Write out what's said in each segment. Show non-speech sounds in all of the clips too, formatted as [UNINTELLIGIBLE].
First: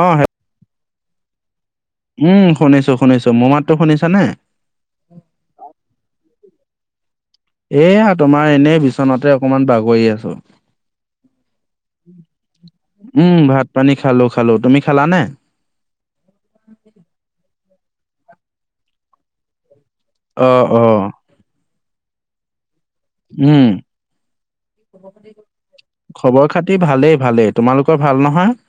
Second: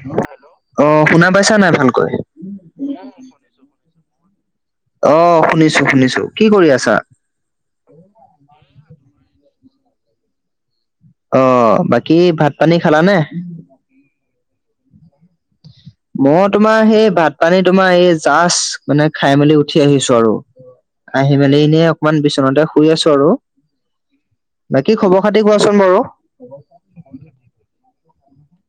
অ', অ শুনা পাইছা নাই ভালকৈ উম, শুনিছো, শুনিছো মোৰ মাততো শুনিছানে? অ', শুনিছো, শুনিছো কি কৰি আছা? এয়া তোমাৰ এনেই বিচনাতে অকনমান বাগৰি আছো। অ বাকী ভাত পানী খালানে উম, ভাত পানী খালো, খালো তুমি খালানে? মই তোমাৰ সেই ভাত পানী তোমাৰ এই জাষ্ট মানে খাই মেলি উঠি আহিছো আৰু। অ', অ'। আহি মেলি এনে অকমান বিচনাতে শুই আছো। ৰু, উম বাকী খবৰ খাতি কোৱাচোন বাৰু। খবৰ খাতি ভালেই, ভালেই তোমালোকৰ ভাল নহয়?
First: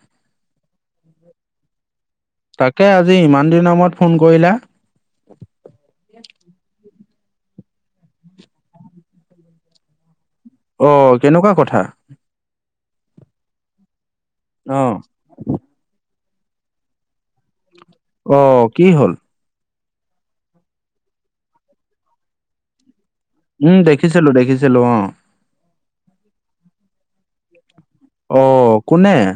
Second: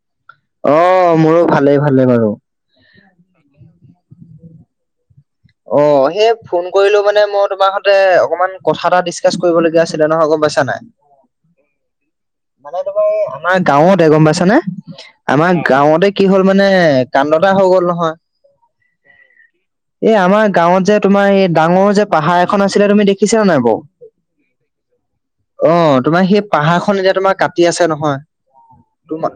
অ', মোৰো ভালেই, ভালে বাৰু। তাকে আজি ইমান দিনৰ মূৰত ফোন কৰিলা। অ', সেই ফোন কৰিলো মানে মই তোমাৰ সতে অকমান কথা এটা ডিচকাচ কৰিবলগীয়া আছিলে নহয় অক অ', কেনেকুৱা কথা? মানে তোমাৰ আমাৰ গাঁৱতে গম পাইছানে অ আমাৰ গাঁৱতে কি হ'ল মানে কাণ্ড এটা হৈ গ'ল নহয়। অ', কি হ'ল? এই আমাৰ গাঁৱত যে তোমাৰ এই ডাঙৰ যে পাহাৰ এখন আছিলে তুমি দেখি উম, দেখিছিলো, দেখিছিলো অ'। অ', তোমাৰ সেই পাহাৰখন এতিয়া তোমাৰ কাটি আছে নহয় অ কোনে তোমা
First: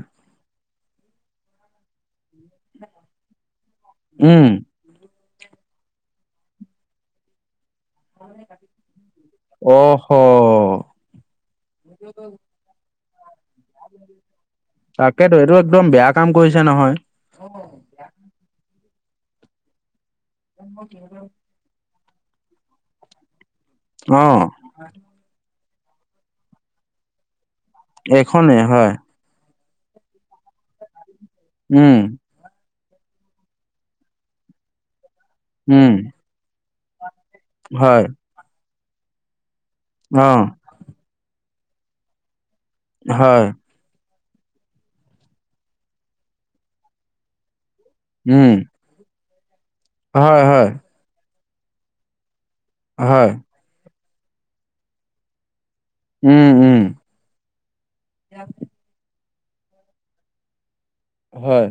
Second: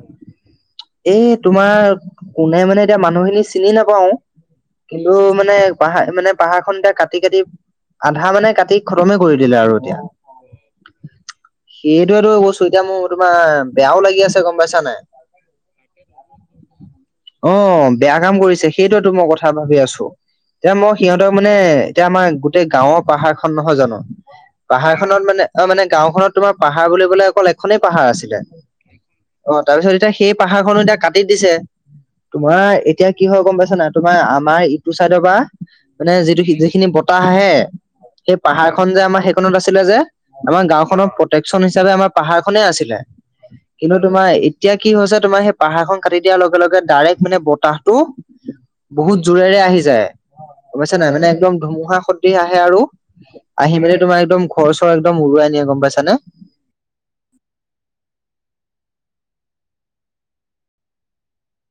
এই তোমাৰ কোনে মানে এতিয়া মানুহখিনি চিনি নাপাও, উম কিন্তু মানে মানে পাহাৰ মানে পাহাৰখনন এতিয়া কাটি, কাটি আধা মানে কাটি খতমে কৰি দিলে আৰু এতিয়া। অহ সেইটোৱেটো বস্তু এতিয়া মোৰ তোমাৰ বেয়াও লাগি আছে গম পাইছ তাকেইেতো, এইটো একদম বেয়া কাম কৰিছে নহয়। অ', বেয়া কাম কৰিছে সেইটোৱেতো মই কথা ভাবি আছো। এতিয়া মই সিহঁতৰ মানে এতিয়া আমাৰ গোটেই গাঁওৰ পাহাৰখন নহয় জানো অ পাহাৰখনত মানে অ', মানে গাঁওখনত তোমাৰ পাহাৰ বুলিবলে অকল এখনেই পাহাৰ আছিলে। এইখনেই হয় অ, তাৰ পিছত এতিয়া সেই পাহাৰখনো এতিয়া কাটি দিছে। উম। তোমাৰ এতিয়া কি হয় গম পাইছা না, তোমাৰ আমাৰ ইটো চাইদৰ পৰা উম মানে যিটো যিখিনি পতাহে হয় সেই পাহাৰখন যে আমাৰ সেইখনত আছিলে যে অ', আমাৰ গাওখননৰ প্ৰটেক্যন হিচাপে আমাৰ পাহাৰ খনে আছিলে। হয়, কিন্তু তোমাৰ এতিয়া কি হৈছে, তোমাৰ সেই পাহাৰখন কাটি দিয়াৰ লগে, লগে ডাইৰেক্ট মানে বতাহটো উম। বহুত জোৰেৰে আহি যায়, হয়, হয়, গম পইছা নে নাই, মানে একদম ধুমুহা খদিৃহ আহে আৰু। হয়। আহি মেলি তোমাৰ একদম ঘৰ, চৰ একদম উৰুৱাই নিয়ে গ'ম পাইছানে। উম, উম। [INAUDIBLE] হয়।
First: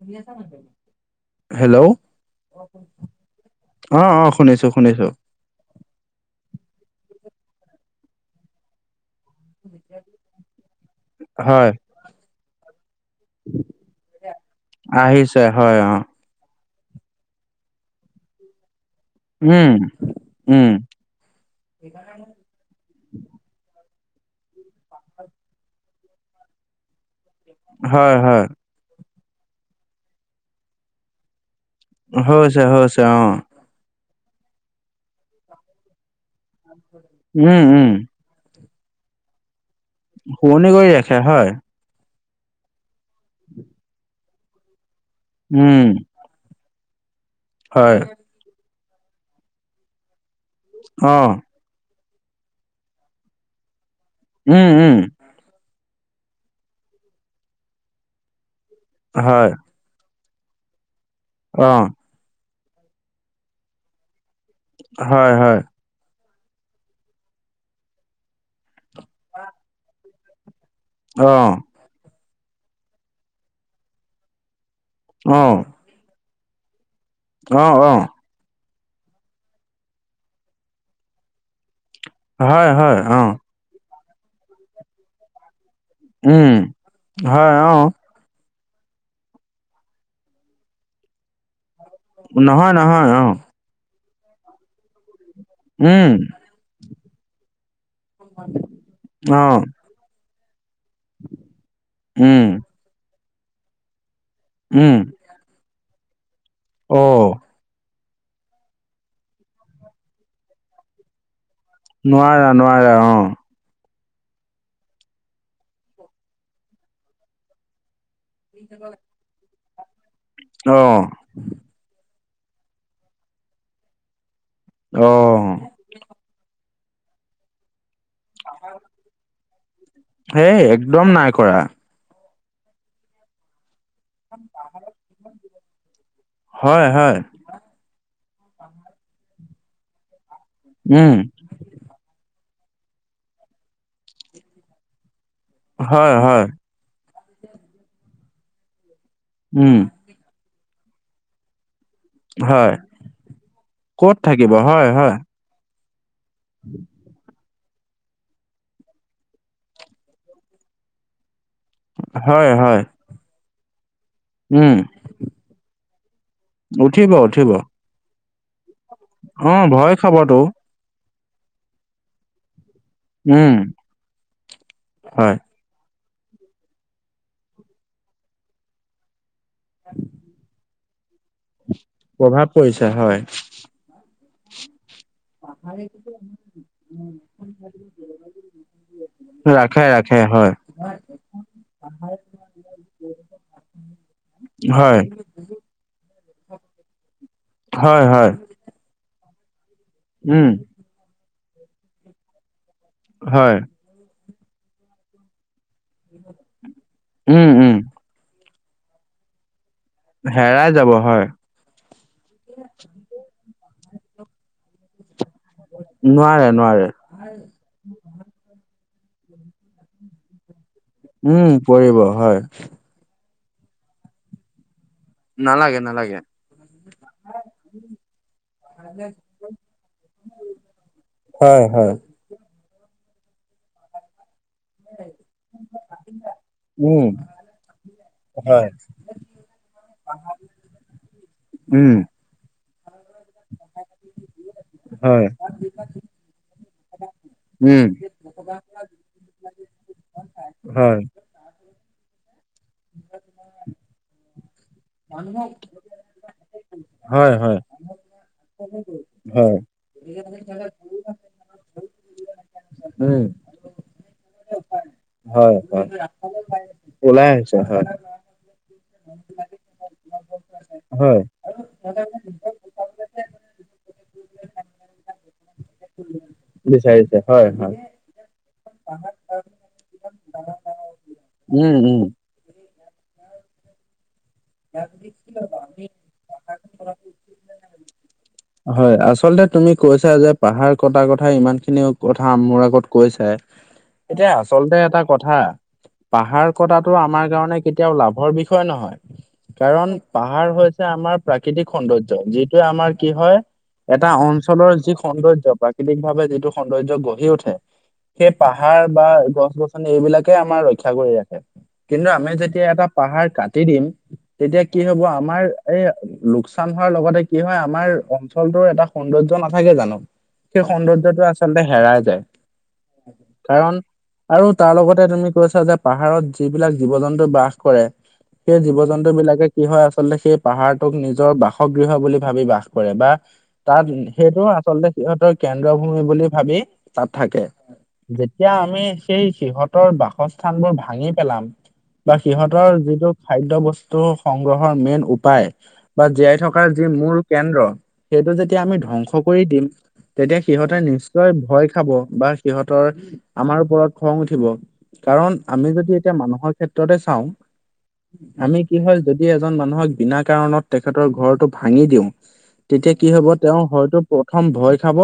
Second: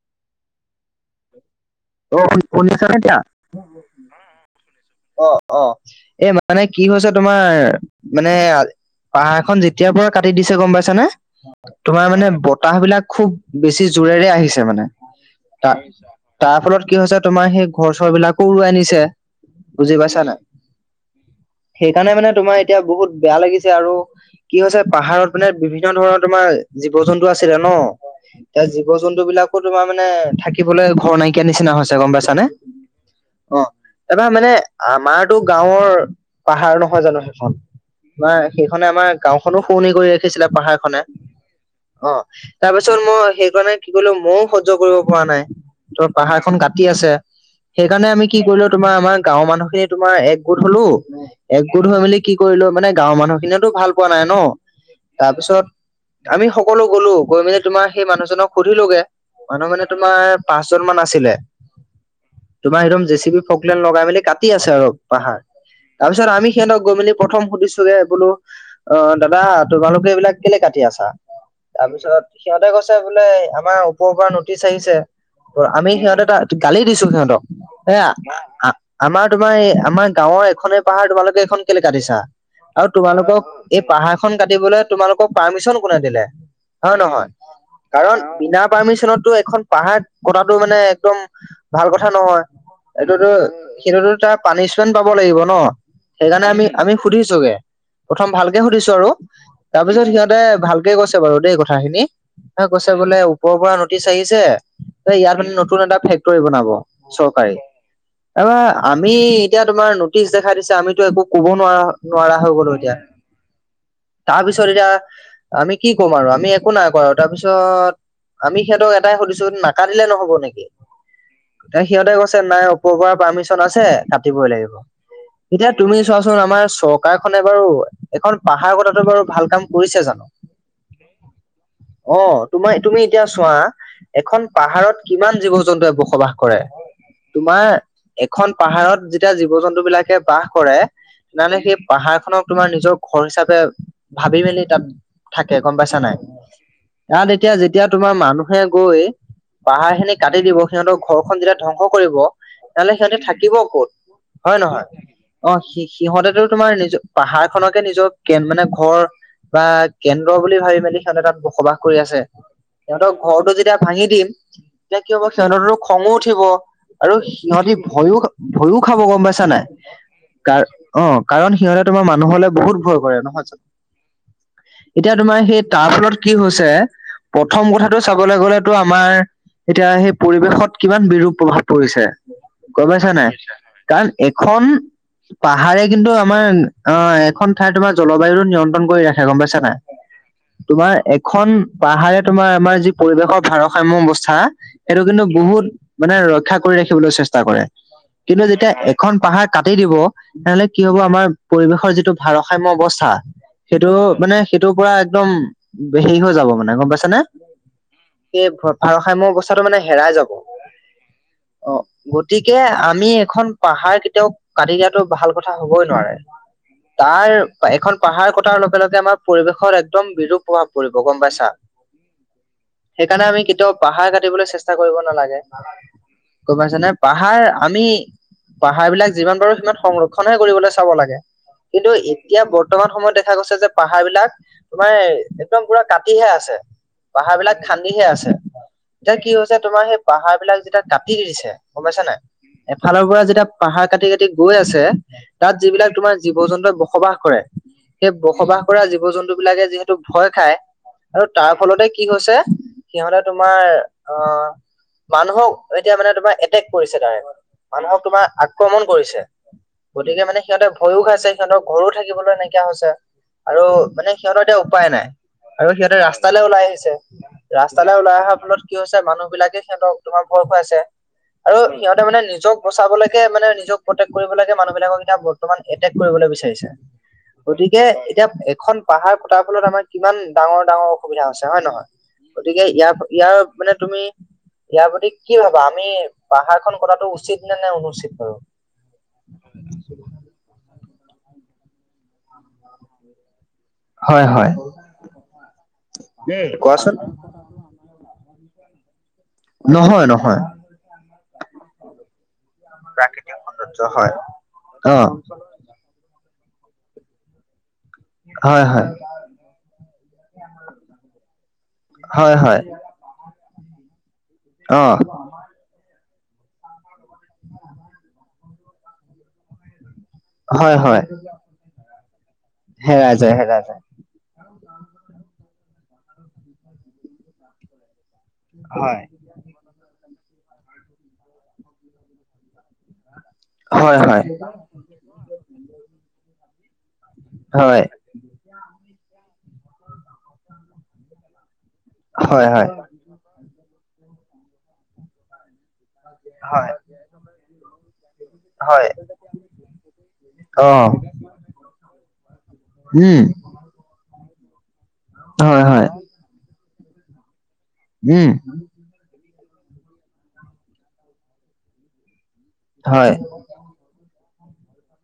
[UNINTELLIGIBLE] হেল্ল'? অ, [INAUDIBLE] অ', অ', শুনিছো, শুনিছো। অ', অ', এই মানে কি হৈছে তোমাৰ মানে পাহাৰ খন যেতিয়াৰ পৰা কাটি দিছে গম পাইছানে, হয়, তোমাৰ মানে বতাহ বিলাক খুব বেছি জোৰেৰে আহিছে মানে আহিছে, হয়, তাত অ', তাৰ ফলত কি হৈছে তোমাৰ সেই ঘৰ চৰ বিলাকও উৰুৱাই আনিছে। উম, বুজি পাইছা নাই উম, সেইকাৰণে মানে তোমাৰ এতিয়া বহুত বেয়া লাগিছে আৰু কি হৈছে পাহাৰত মানে বিভিন্ন ধৰণৰ তোমাৰ জীৱ-জন্তু আছিলে ন, হয়, হয়, এতিয়া জীৱ-জন্তু বিলাকো তোমাৰ মানে থাকিবলৈ ঘৰ নাইকা ক নিচিনা হৈছে গম পাইছানে, হৈছে, হৈছে, অ'। এবাৰ মানে আমাৰতো গাঁওৰ পাহাৰ নহয় জানো সেইখন উম, উম, বা সেইখনে আমাৰ গাওখনো শুৱনি কৰি ৰাখিছিলে শুৱনি পাহাৰ কৰি খনে ৰাখে, হয়, অ, তাৰ পিছত মই সেইকাৰণে কি কলো মইও শয্য কৰিব পৰা নাই উম, ত পাহাৰ খখন কাটি আছে হয়, সেইকাৰণে আমি কি কৰিলো তোমাৰ আমাৰ গাঁৱৰ মানুহে তোমাৰ এক গোট হলো অ', এক গোট হৈ মেলি কি কৰিলো মানে গাঁৱৰ মানুহ খিনিয়ো ভাল পোৱা নাই ন। উম, উম, তাৰ পিছত আমি সকলো গলো গৈ মেলি তোমাৰ সেই মানুহজনক সুধিলোগে। হয়। মানুহ মানে তোমাৰ পাঁচ জন মান আছিলে। অ'। তোমাৰ একদম জেচি বি ফকল লগাই মেলি কাটি আছে আৰু হয়, পাহাৰ হয়, তাৰিছত আমি সিহঁতক গৈ মেলি প্ৰম সুধুচো বোলো অ, দাদা তোমালোকে এইবিলাক কেলে কাটি আছ। অ'। তাৰপিছত সিহঁতে কৈছে বোলে আমাৰ ওপৰৰ পৰা নটিচ আহিছে। অ'। আমি সিহঁতে এ, তটা গালি দিছো সিহঁতক অ', অ', হ আমাৰ তোমাৰ এই আমাৰ গাঁওৰ এখনে পাহাৰ তোমালোকে এখন কেলে কাটিছা হয়, আৰু হয়, অ', তোমালোকক এই পাহাৰ খন কাটিবলৈ তোমালোকক পাৰ্মিশন কোনে দিলে উম, হয়, নহয়। হয়, অ', কাৰণ বিনা পাৰ্মিশনত এইটো এখন পাহাৰ কটাটো মানে একদম ভাল কথা নহয় নহয়, এইটোতো অ', সেইতো তাৰ পানিচমেন্ট পাব লাগিব ন উম, সেইকাৰণে আমি আমি সুধিছোগে। প্ৰথম ভালকে সুধিছো আৰু অ', তাৰ পিছত সিহঁতে ভালকে কৈছে বাৰু দেই কথাখিনি। উম। কৈছে বোলে ওপৰৰ পৰা নটিচ আহিছে। উম। ইয়াত মানে নতুন এটা ফেক্টৰী বনাব অ' চৰকাৰী এব আমি এতিয়া তোমাৰ নটিচ দেখাই দিছে আমিতো একো ক'ব নোৱাৰা। নোৱাৰা হৈ গলো নোৱাৰা এতিয়া। অ' তাৰপিছত এতিয়া আমি কি কম আৰু আমি একো নাই কৰা তাৰপিছত আমি সিহঁত এট সধছো নাক দিলে নহব নেকি। অ'। সিহঁতে কৈছে নাই ওপৰ পৰা পাৰ্মিশন আছে কাটিবই লাগিব। অ'। এয়া তুমি চোৱাচোন আমাৰ চৰকাৰখনে বাৰু এখন পাহাৰ কথাতো বাৰু ভাল কাম কৰিছে জানো। হেই একদম নাই কৰা। অ, তোমাৰ তুমি এতিয়া চোৱা এখন পাহাৰত কিমান জীৱ-জন্তুৱে বসবাস কৰে হয় হয়, তোমাৰ এখন পাহাৰত যেতিয়া জীৱ-জন্তু বিলাকে বাস কৰে। উম, নাই নে সেই পাহাৰ খনক তোমাৰ নিজৰ ঘৰ হিচাপে ভাবি মেলি তাত থাকে গম পাইছা হয় নাই। হয়, ইয়াত এতিয়া যেতিয়া তোমাৰ মানুহে গৈ উম, পাহাৰ খিনি কাটি দিব সিহঁতকৰ ঘৰখন যেতিয়া ধ্বংস কৰিব। হয়। নহলে সিহঁতে থাকিব ক'ত থাকিব হয়ে নহয়। হয় হয়, অ, স সিহঁতে তোমাৰ নিজ পাহাৰ খনকে নিজৰ কে, মানে ঘৰ বা কেন্দ্ৰ বুলি ভাবি মেলি সিহঁতে তাত বসবাস কৰি আছে হয় হয়, সিহঁতক ঘৰটো যেতিয়া ভাঙি দিম উম, তেতিয়া কি হ'ব সিহঁততো খঙো উঠিব উঠিব আৰু উঠিব। সিহঁতি ভয়ো, ভয়ো খাব গম পাইছা অ' নাই ভয় খাবতো, কাৰ অ, কাৰণ সিহঁতে তোমাৰ মানুহলে বহুত ভয় নহয় উম, জানো এতিয়া হয়। তোমাৰ সেই তাৰ ফলত কি হৈছে প্ৰথম কথাটো চাবলৈ গলেতো আমাৰ এতিয়া সেই পৰিৱেশত কিমান বিৰূপ প্ৰভাৱ পৰিছে। প্ৰভাৱ পৰিছে গম পাইছা হয়, নাই কাৰণ এখন পাহাৰে কিন্তু আমাৰ অ, এখন ঠাই তোমাৰ জলবায়ুটো নিয়ন্ত্ৰণ কৰি ৰাখে গম পাইছা নাই। ৰাখে হয়, তোমাৰ এখন পাহাৰে তোমাৰ আমাৰ যি পৰিৱেশৰ ভাৰসাম্য অৱস্থা এটো হয়, কিন্তু বহুত মানে ৰক্ষা কৰি ৰাখিবলৈ চেষ্টা কৰে। হয় হয়, কিন্তু যেতিয়া এখন পাহাৰ কাটি দিব উম। তেনেহলে কি হ'ব আমাৰ পৰিৱেশৰ যিটো ভাৰসাম্য অৱস্থা হয়, সেইটো মানে সেইটোৰ পৰা একদম হেৰি হৈ যাব মানে গম পাইছে নে উম উম, সেই ভাৰসাম্য অৱস্থাটো মানে হেৰাই যাব। হেৰাই যাব হয়। অ, গতিকে আমি এখন পাহাৰ কেতিয়াও কাটি দিয়াটো ভাল কথা হ'বই নোৱাৰে তাৰ এখন পাহাৰ কটাৰ লগে, লগে আমাৰ পৰিৱেশৰ একদম বিৰূপ প্ৰভাৱ পৰিব গম পাইছা উম, পৰিব হয়, সেইকাৰণে আমি কেতিয়াও পাহাৰ কাটিবলৈ চেষ্টা কৰিব নালাগে। নালাগে, নালাগে। গৈ পাইছা নে পাহাৰ আমি পাহাৰ বিলাক যিমান পাৰো সিমান সংৰক্ষনহে কৰিবলৈ চাব লাগে হয় হয়, কিন্তু এতিয়া বৰ্তমান সময়ত দেখা গৈছে যে পাহাৰ বিলাক তোমাৰ একদম পুৰা কাটিহে আছে, উম। পাহাৰ বিলাক খান্দিহে আছে। হয়, এতিয়া কি হৈছে তোমাৰ সেই পাহাৰ বিলাক যেতিয়া কাটি দি দিছে গমাইছ নে এফালৰ পৰা যেতিয়া পাহাৰ কাটি, কাটি গৈ আছে। হয়, তাত যিবিলাক তোমাৰ জীৱ-জন্তুৱে বসবাস কৰে সেই বসবাস কৰা জীৱ-জন্তু বিলাকে যিহেতু তোক ভয় খায় হয়, আৰু তাৰ ফলতে কি হৈছে সিহঁতে তোমাৰ আহ মানুহক এতিয়া মানে তোমাৰ এটেক কৰিছে তাৰে হয়, হয়, মানুহক তোমাৰ আক্ৰমণ কৰিছে। হয়। গতিকে মানে সিহঁতে ভয়ো খাই সিহতৰ ঘৰো থাকিবলৈ নাইকিয়া হৈছে। উম। আৰু মানে সিহঁতৰ এতিয়া উপায় নাই, হয়, আৰু হয়। সিহঁতে ৰাস্তালৈ ওলাই আহিছে, ওলাই আহিছে হয়, ৰাস্তালৈ ওলাই অহাৰ ফলত কি হৈছে মানুহ বিলাগে সিহঁতক তোমাৰ ভয় [UNINTELLIGIBLE] হয়। আৰু সিহঁতে মানে নিজক বচাবলৈকে মানে নিজক প্ৰটেক্ট কৰিবলৈকে মানুহবিলাকক এতিয়া বৰ্তমান এটেক কৰিবলৈ [UNINTELLIGIBLE] বিচাৰিছে হয়, [UNINTELLIGIBLE] হয়। গতিকে এতিয়া এখন পাহাৰ কটাৰ ফলত আমাৰ কিমান ডাঙৰ ডাঙৰ সুবিধা আছে হয় উম, নহয়, উম। গতিকে ইয়া ইয়াৰত মানে তুমি, ইয়াৰ প্ৰতি কি ভাবা আমি পাহাৰ খন কটাটো উচিত নে নে অনুচিত বাৰু। হয় আচলতে তুমি কৈছা যে পাহাৰ কটা কথা ইমান খিনি কথা মোৰ আগত কৈছায়ে। [INAUDIBLE] এতিয়া আচলতে এটা কথা, পাহাৰ কোৱাচোন। কটাটো আমাৰ কাৰণে কেতিয়াও লাভৰ বিষয় নহয়। কাৰণ নহয় নহয়। পাহাৰ হৈছে আমাৰ প্ৰাকৃতিক সৌন্দৰ্য, যিটো আমাৰ কি হয়। এটা হয় অঞ্চলৰ যি অ সৌন্দৰ্য প্ৰাকৃতিক ভাৱে যিটো সৌন্দৰ্য গঢ়ি উঠে। সেই হয় পাহাৰ হয় বা গছ গছনি এইবিলাকে আমাৰ ৰক্ষা কৰি ৰাখে, কিন্তু আমি হয় হয় যেতিয়া এটা পাহাৰ কাটি দিম, তেতিয়া অ কি হ'ব আমাৰ এই লোকচান হোৱাৰ লগতে কি হয় আমাৰ অঞ্চলটোৰ এটা সৌন্দৰ্য্য নাথাকে জানো। সেই হয় হয় সৌন্দৰ্য্যটো আচলতে হেৰাই যায়, হেৰাই যায় হেৰাই কাৰণ যায়। আৰু তাৰ লগতে তুমি কৈছা যে পাহাৰত যিবিলাক জীৱ জন্তু বাস কৰে, সেই জীৱ হয় জন বিলাকে কি হয় আচলতে সেই পাহাৰটোক নিজৰ বাসগৃহ বুলি ভাবি বাস কৰে বা তাত হয় হয় সেইটো আচলতে সিহঁতৰ কেন্দ্ৰ ভূমি বুলি ভাবি তাত থাকে। হয় যেতিয়া আমি সেই সিহঁতৰ বাসস্থান বোৰ ভাঙি পেলাম। বা হয়। হয় সিহঁতৰ যিটো খাদ্য বস্তু সংগ্ৰহৰ মেইন উপায়। বা জীয়াই থকা হয় যি মূল কেন্দ্ৰ, সেইটো যেতিয়া আমি হয় ধ্বংস কৰি দিম। তেতিয়া অ সিহঁতে নিশ্চয় ভয় খাব বা সিহঁতৰ উম আমাৰ ওপৰত খং উঠিব, কাৰণ হয় আমি হয় যদি এতিয়া মানুহৰ ক্ষেত্ৰতে চাওঁ, উম আমি কি হয় যদি এজন মানুহক বিনা কাৰণত তেখেতৰ ঘৰটো ভাঙি দিওঁ, তেতিয়া কি হয় হ'ব তেওঁ হয়তো প্ৰথম ভয় খাব।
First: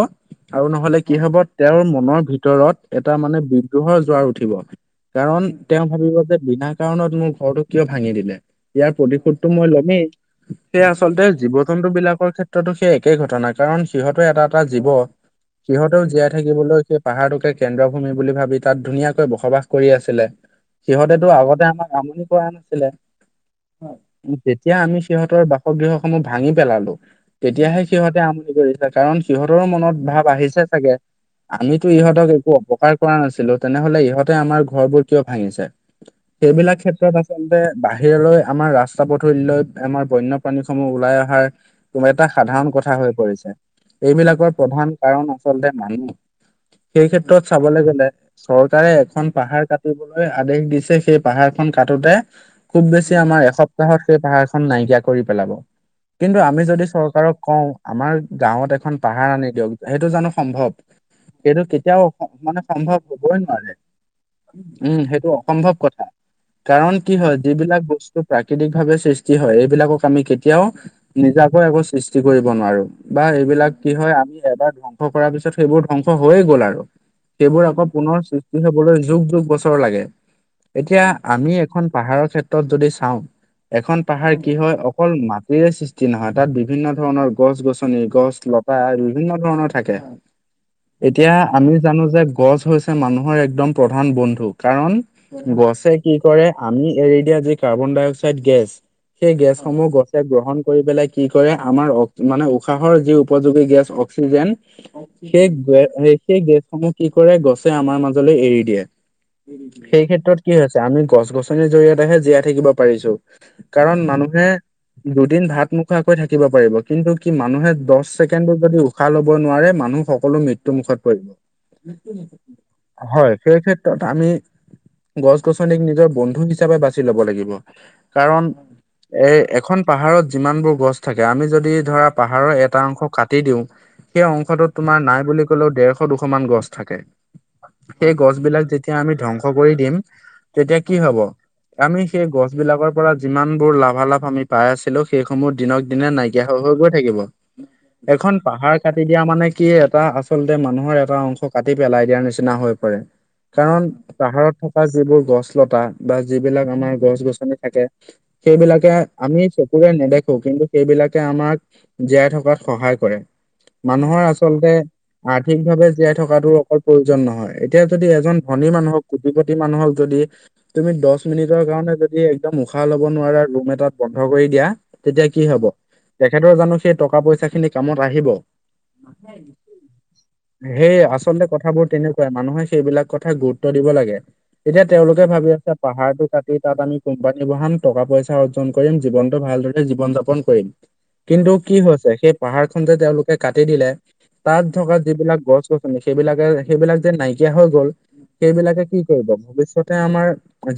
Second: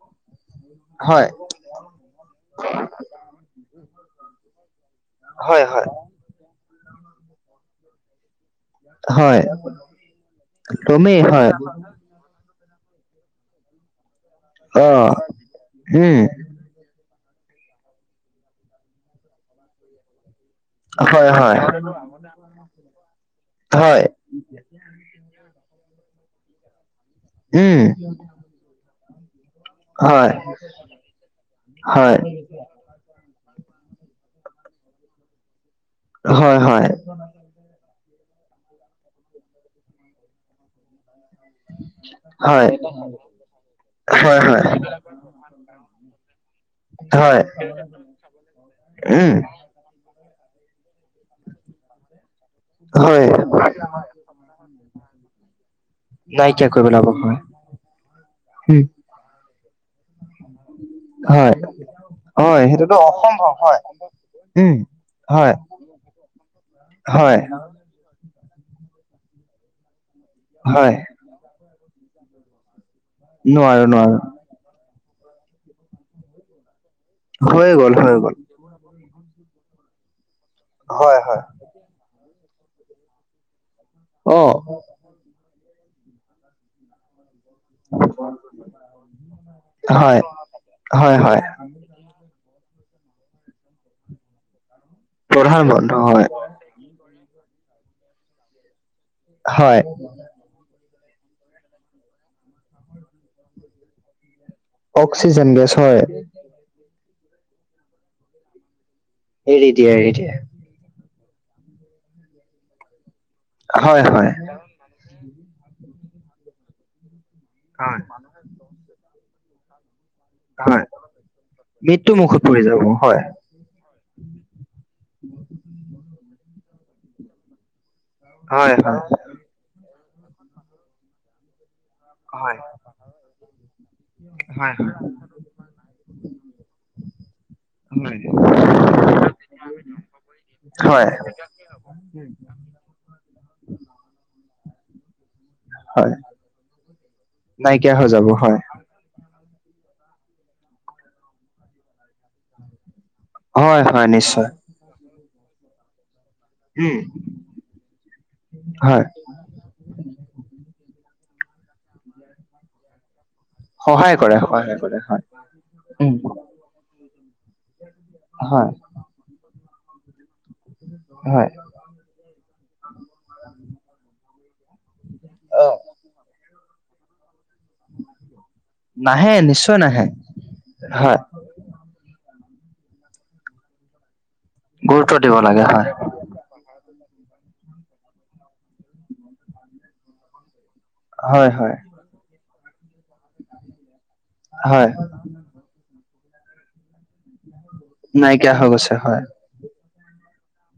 আৰু নহ'লে কি হয় হ'ব তেওঁৰ মনৰ ভিতৰত এটা মানে বিদ্ৰোহৰ জোৱাৰ উঠিব। কাৰণ হয় তেওঁ হয় ভাবিবো যে বিনা কাৰণত মোৰ ঘৰটো কিয় ভাঙি দিলে। ইয়াৰ হয় প্ৰতিশোধটো মই ল'মেই, সেয়া তুমেই আচলতে হয় জীৱ জন্তু বিলাকৰ ক্ষে [UNINTELLIGIBLE] সেই একেই ঘটনা কাৰণ সিহঁতে এটা এটা অ জীৱ, সিহঁতেও উম জীয়াই থাকিবলৈ পাহাৰটোকে কেন্দ্ৰ ভূমি বুলি ভাবি তাত ধুনীয়াকৈ বসবাস কৰি আছিলে। সিহঁতেতো হয় হয় আগতে আমাক আমনি কৰা নাছিলে। হয় যেতিয়া আমি সিহঁতৰ বাসগৃহ সমূহ ভাঙি পেলালো, উম তেতিয়াহে সিহঁতে আম [UNINTELLIGIBLE] কাৰণ সিহঁতৰো মনত হয় ভাৱ আহিছে চাগে, আমিতো হয় ইহঁতক একো অপকাৰ কৰা নাছিলোঁ তেনেহ'লে ইহঁতে আমাৰ ঘৰবোৰ কিয় ভাঙিছে, হয় সেইবিলাক হয় ক্ষেত্ৰত আচলতে বাহিৰলৈ আমাৰ ৰাস্তা পথূলৈ আমাৰ বন্যপ্ৰাণীসমূহ ওলাই অহাৰ তোমাৰ এটা সাধাৰণ হয় কথা হৈ পৰিছে, হয় এইবিলাকৰ হয় প্ৰধান কাৰণ আচলতে মানুহ। সেই হয় ক্ষেত্ৰত চাবলৈ গ'লে চৰকাৰে এখন উম পাহাৰ কা [INAUDIBLE] আদেশ দিছে সেই পাহাৰ খন কাটোতে খুব বেছি হয় আমাৰ এসপ্তাহত সেই পাহাৰখন নাইকিয়া কৰি পেলাব। কিন্তু আমি নাইকিয়া কৰি যদি পেলাব হয় চৰকাৰক কওঁ, আমাৰ গাঁৱত উম এখন পাহাৰ আনি দিয়ক সেইটো জানো সম্ভৱ, হয় সেইটো কেতিয়াও হয় মানে সেইটোতো সম্ভৱ হ'বই অসম্ভৱ নোৱাৰে। হয় উম, সেইটো হয় অসম্ভৱ কথা, কাৰণ কি হয় [INAUDIBLE] বিলাক বস্তু প্ৰাকৃতিক ভাৱে সৃষ্টি হয় এইবিলাকক আমি কেতিয়াও হয় নিজাকৈ আকৌ সৃষ্টি কৰিব নোৱাৰো বা এইবিলাক নোৱাৰো কি হয় নোৱাৰো আমি এবাৰ [INAUDIBLE] [UNINTELLIGIBLE] কৰাৰ পিছত সেইবোৰ ধ্বংস হৈয়ে গ'ল আৰু, সেইবোৰ হৈ আকৌ গ'ল হৈ পুনৰ গ'ল [INAUDIBLE] হ'বলৈ যুগ যুগ বছৰ লাগে, এতিয়া হয় হয় আমি এখন পাহাৰত ক্ষেত্ৰত যদি চাওঁ, এখন পাহাৰ অ কি হয় অকল মাটিৰে সৃষ্টি নহয়, তাত বিভিন্ন ধৰণৰ গছ গছনি, গছ লতা, বিভিন্ন ধৰণৰ থাকে। হয় হয় এতিয়া হয় আমি জানো যে, গছ হৈছে মানুহৰ একদম প্ৰধান বন্ধু, কাৰণ প্ৰধান বন্ধ গছে, কি হয় কৰে আমি এৰি দিয়া যি, কাৰ্বন-ডাই অক্সাইড গেছ, সেই হয় গেছসমূহ গছে গ্ৰহণ কৰি পেলাই কি কৰে, আমাৰ মানে উশাহৰ যি উপযোগী গেছ অক্সিজেন অক্সিজেন গেছ হয় সেই গেছসমূহ কি কৰে, গছে আমাৰ মাজলৈ এৰি দিয়ে। এৰি দিয়ে সেই এৰি দিয়ে ক্ষেত্ৰত কি হৈছে আমি গছ গছনিৰ জৰিয়তেহে জীয়াই থাকিব পাৰিছো, কাৰণ হয় হয় মানুহে দুদিন ভাত নোখোৱাকৈ থাকিব পাৰিব, কিন্তু কি মানুহে হয় দশ চেকেনড যদি উশাহ ল'ব নোৱাৰে মানুহ সকলো মৃত্যু হয় মুখত পৰিব, মৃত্যু মুখত পৰি যাব হয়। সেই ক্ষেত্ৰত আমি গছ-গছনিক নিজৰ বন্ধু হিচাপে বাছি ল'ব লাগিব কাৰণ, হয় হয় এখন পাহাৰত যিমানবোৰ গছ থাকে, আমি যদি ধৰা হয় পাহাৰৰ এটা অংশ কাটি দিওঁ, সেই অংশটোত হয় তোমাৰ নাই বুলি কলেও, ডেৰশ-দুশ মান গছ থাকে। সেই গছবিলাক যেতিয়া আমি ধ্বংস কৰি দিম, তেতিয়া হয় কি হয় হ'ব? আমি সেই গছ বিলাকৰ পৰা যিমান বোৰ লাভালাভ আমি পাই আছিলো, সেইসমূহ দিনক দিনে হয় নাইকিয়া হৈ হৈ গৈ থাকিব। নাইকিয়া হৈ যাব এখন হয় পাহাৰ কাটি দিয়া মানে কি এটা আচলতে মানুহৰ এটা অংশ কাটি পেলাই দিয়াৰ নিচিনা হৈ পৰে। হয় কাৰণ হয় নিশ্চয় পাহাৰত যিবোৰ গছ লতা বা যিবিলাক আমাৰ উম গছ গছনি থাকে, সেইবিলাকে হয় আমি চকুৰে নেদেখো কিন্তু, সেইবিলাকে আমাক জীয়াই থকাত সহায় কৰে। সহায় মানুহৰ কৰে আচলতে সহায় কৰে হয় আৰ্থিক ভাৱে উম জীয়াই থকাটো অকল প্ৰয়োজন নহয়, এতিয়া যদি এজন হয় ধনী মানুহক কোটি কোটি মানুহক যদি, তুমি দহ হয় মিনিটৰ কাৰণে যদি একদম উশাহ ল'ব নোৱাৰা ৰুম এটাত বন্ধ কৰি দিয়া, তেতিয়া কি হব? অ তেখেতৰ জানো সেই টকা পইচা খিনি কামত আহিব? নাহে নিশ্চয় নাহে সেই হয় আচলতে কথাবোৰ তেনেকুৱা, মানুহে, সেইবিলাক কথা গুৰুত্ব দিব লাগে। তেতিয়া গুৰুত্ব তেওঁলোকে দিব ভাবি লাগে আছে হয় কি তাত আমি কোম্পানী বহাম, টকা পইচা অৰ্জন কৰিম, জীৱনটো ভাল জীৱন যাপন কৰিম। হয় কিন্তু হয় কি হৈছে সেই পাহাৰ খন যে তেওঁলোকে কাটি দিলে, তাত হয় থকা যিবিলাক গছ-গছনি সেইবিলাকে সেইবিলাক যে নাইকিয়া হৈ গ'ল, নাইকিয়া হৈ সেইবিলাকে গৈছে কি হয় কৰিব ভৱিষ্যত? আমাৰ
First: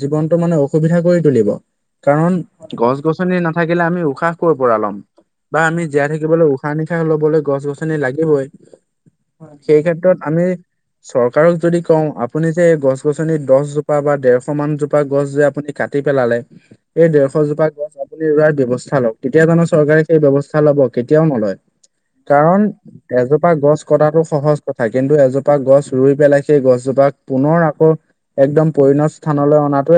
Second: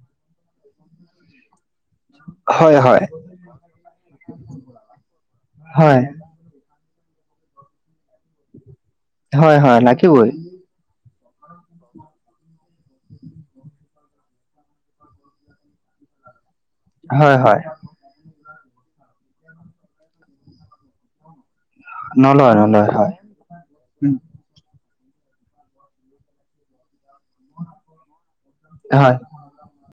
জীৱনটো মানে অসুবিধা কৰি তুলিব। কাৰণ হয় হয় গছ-গছনি নাথাকিলে আমি উশাহ ক'ৰ পৰা ল'ম বা আমি হয় জীয়াই থাকিবলৈ উশাহ উশাহ-নিশাহ লবলৈ গছ-গছনি লাগিবই, হয় হয় সেই ক্ষেত্ৰত লাগিবই আমি চৰকাৰক যদি কওঁ, আপুনি যে এই গছ গছনিত দহজোপা বা ডেৰশ মান জোপা গছ যে আপুনি কাটি পেলালে এই হয় ডেৰশ হয় জোপা গছ আপুনি ৰোৱাৰ ব্যৱস্থা লওক, তেতিয়া জানো চৰকাৰে সেই ব্যৱস্থা লব, কেতিয়াও নলয়। নলয় কাৰণ নলয় হয় এজোপা গছ কটাটো সহজ কথা কিন্তু, এজোপা গছ ৰুই পেলাই সেই গছজোপাক, পুনৰ আকৌ একদম হয় পৰিণত স্থানলৈ অনাটোৱে